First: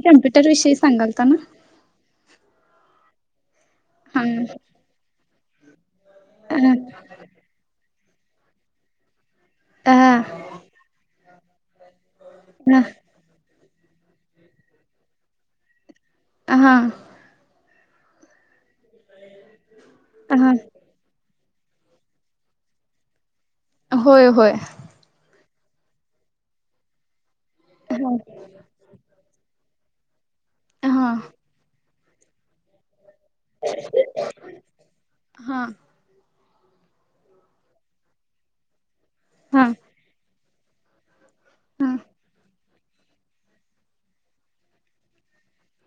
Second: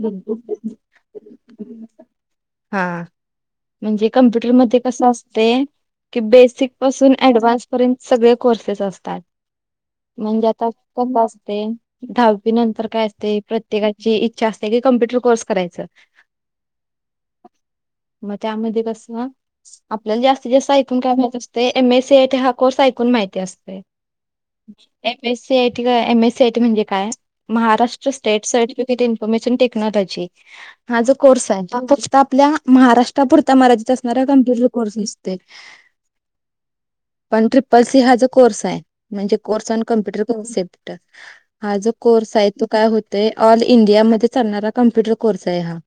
Computer विषयी सांगालताना? हा, म्हणजे हा कम्प्युटर म कस असतय? कि बेसिक पासून ऑडव्हान्स पर्यंत सगळे कोर्सेस असतात. अ म्हणजे आता कस असते? दहावी नंतर काय असते? प्रत्येका ची इच्छा असते की कम्प्युटर कोर्स करायचा. हा. म त्यामध्ये कस, आपल्याला जास्तीत हा जास्त ऐकून काय माहीत असते? एम एसी एटी हा कोर्स ऐकून माहिती असते. होय होय. M S C IT M S C IT म्हणजे काय? महाराष्ट्र हा स्टेट सा इन्फॉर्मेशन टेक्नॉलॉजी हा जो कोर्स आहे. तो फक्त आपल्या महाराष्ट्र टा. पुरता मर्यादित असणारा गंभीर कोर्स दिसते. हा पण ट्रिपल सी हा जो कोर्स हाय. म्हणजे हा कोर्स ऑन कम्प्युटर कॉन्सेप्ट. हा जो कोर्स आहे. तो काय होतय. ऑल इंडियामध्ये चालणारा कम्प्युटर कोर्स आहे हा.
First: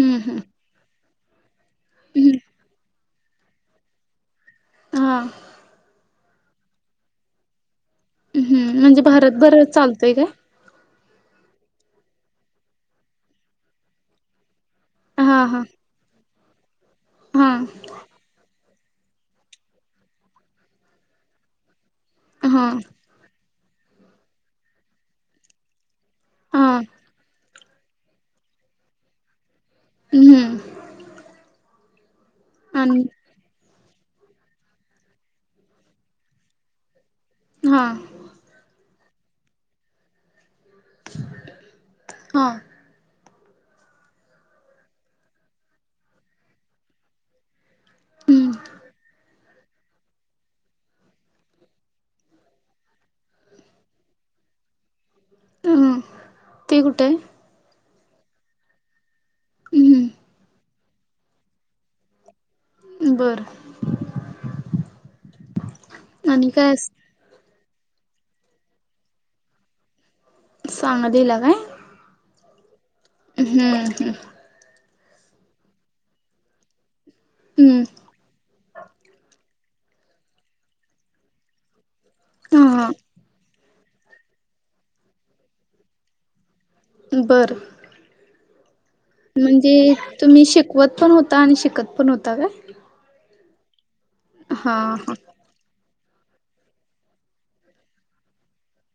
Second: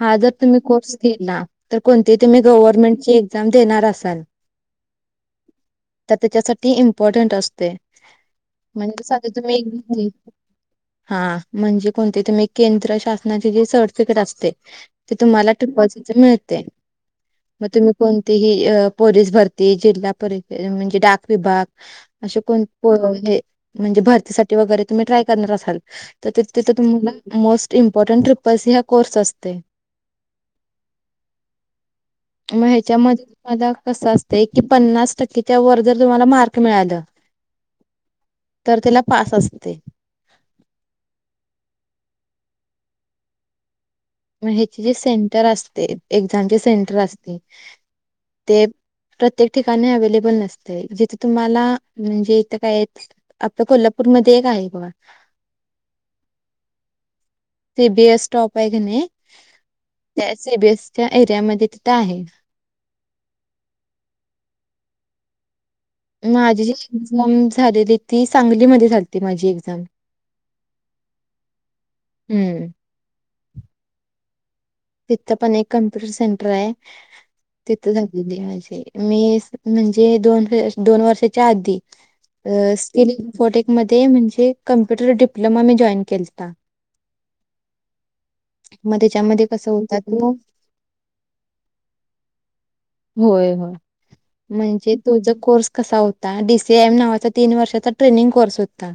हा जर हम्म तुम्ही केला? तर कोणती तुम्ही गव्हर्नमेंटची एक्झाम देणार असाल हा. तर त्याच्यासाठी इंपॉर्टन्ट असतोय. हम्म, म्हणजे भारत भरात चालतंय काय? हा म्हणजे कोणते तुम्ही केंद्र शासनाची जे सर्टिफिकेट असतय ते हा तुम्हाला हा [unintelligible] मिळते, हा मग तुम्ही कोणतीही पोलीस भरती, जिल्हा परिषद म्हणजे डाक विभाग. अशे हा कोण पो हे म्हणजे भरतीसाठी वगैरे, तुम्ही ट्राय करणार असाल? ते- हा तिथं तुम्हाला मोस्ट इंपॉर्टन्ट ट्रिपलसी हा कोर्स असतोय. हम्म हं. मग ह्याच्यामध्ये तुम्हाला कस असत की, पन्नास टक्केच्या वर जर तुम्हाला मार्क मिळाल हा. तर त्याला पास असतय. हा. मग ह्याचे जे सेंटर असतय, एक्झामचे सेंटर असतय. हम्म ते प्रत्येक ठिकाणी अवेलेबल नसतय. जिथे तुम्हाला म्हणजे इथं काय य आपता कोल्हापूरमध्ये एक आहे बघ. ती कुठय? सी बी एस स्टॉप आहे क नाही. हम्म त्या सी बी एस च्या एरियामध्ये तिथं आहे. बरं. आणि माझी जी काय एक्झाम झालेली ती, सांगलीमध्ये झालती माझी एक्झांम. सांगलीला काय? हम्म. हम्म, हम्म. तिथं पण एक कम्प्युटर सेंटर आहे, हम्म तिथं झालेली माझी मी म्हणजे दोन दोन वर्षाच्या आधी. हा हा स्कील इन्फोटेक मध्ये म्हणजे कम्प्युटर डिप्लोमा मी जॉईन केलता. बरं. मग त्याच्या म्हणजे तुम्ही शिकवत पण होता? आणि शिकत पण होता काय? होय होय, हा म्हणजे हा तो जो कोर्स कसा होता, डी सी एम नावाचा तीन वर्षाचा ट्रेनिंग कोर्स होता.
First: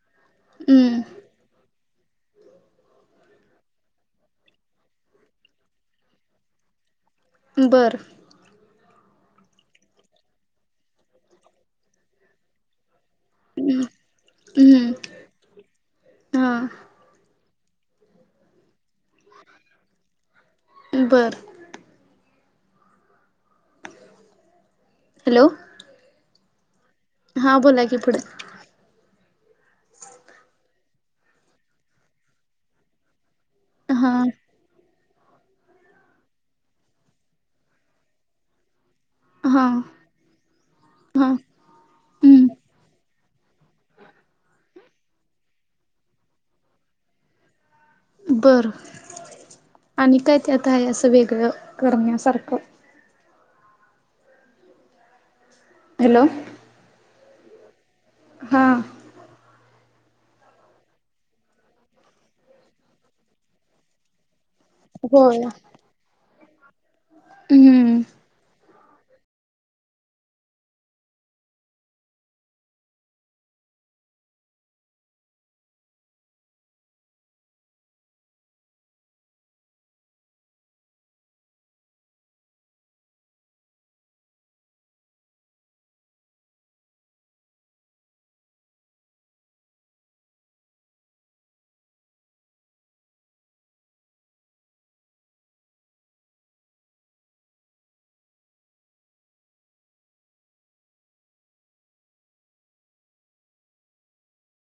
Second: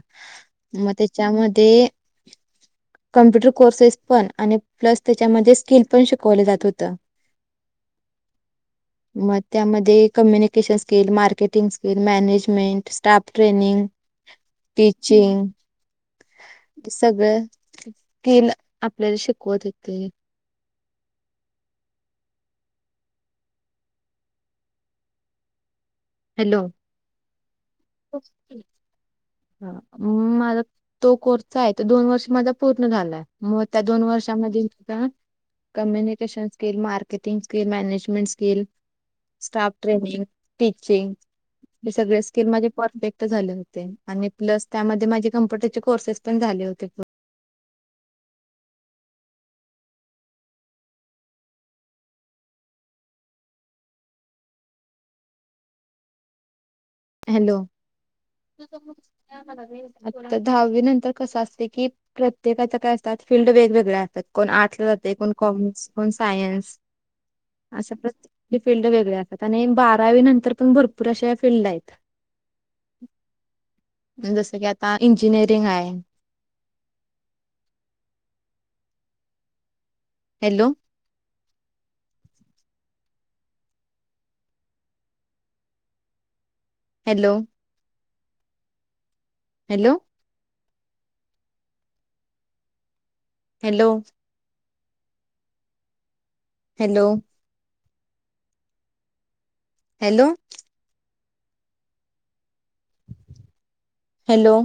मग हम्म त्याच्यामध्ये कम्प्युटर कोर्सेस पण, आणि प्लस त्याच्यामध्ये स्किल पण शिकवले जात होतं. बरं. मग त्यामध्ये communication skill, marketing skill, managements staff training, हम्म टीचिंग. हा सगळं स्कील आपल्याला शिकवत होते. बरं. हॅलो. हॅलो. हा बोला की, पुढं. हा माझा तो कोर्स आहे, तो दोन वर्ष माझा पूर्ण झालाय. मग त्या दोन हा वर्षामध्ये इतका communication skill, marketing skill, management skill हा स्टाफ ट्रेनिंग, टीचिंग हा हे सगळे स्किल हम्म माझे परफेक्ट झाले होते. आणि प्लस त्यामध्ये माझे कम्प्युटरचे कोर्सेस पण झाले होते पूर्ण. बर. आणि काय त्यात आहे असं वेगळं करण्यासारखं? हॅलो. हॅलो. हा आत्ता दहावी नंतर कसं असतय की प्रत्येकाचं काय असतात फील्ड वेगवेगळ्या असतात कोण आर्ट- -सला जातयं. कोण होय कॉमर्स. कोण सायन्स. हूं. असं प्रत्येकी फील्ड वेगळया असतात. आणि बारावी नंतर पण भरपूर अशा फिल्ड आहेत. जसं कि आता इंजिनिअरिंग आहे. Hello. Hello. Hello. Hello. Hello. Hello. Hello.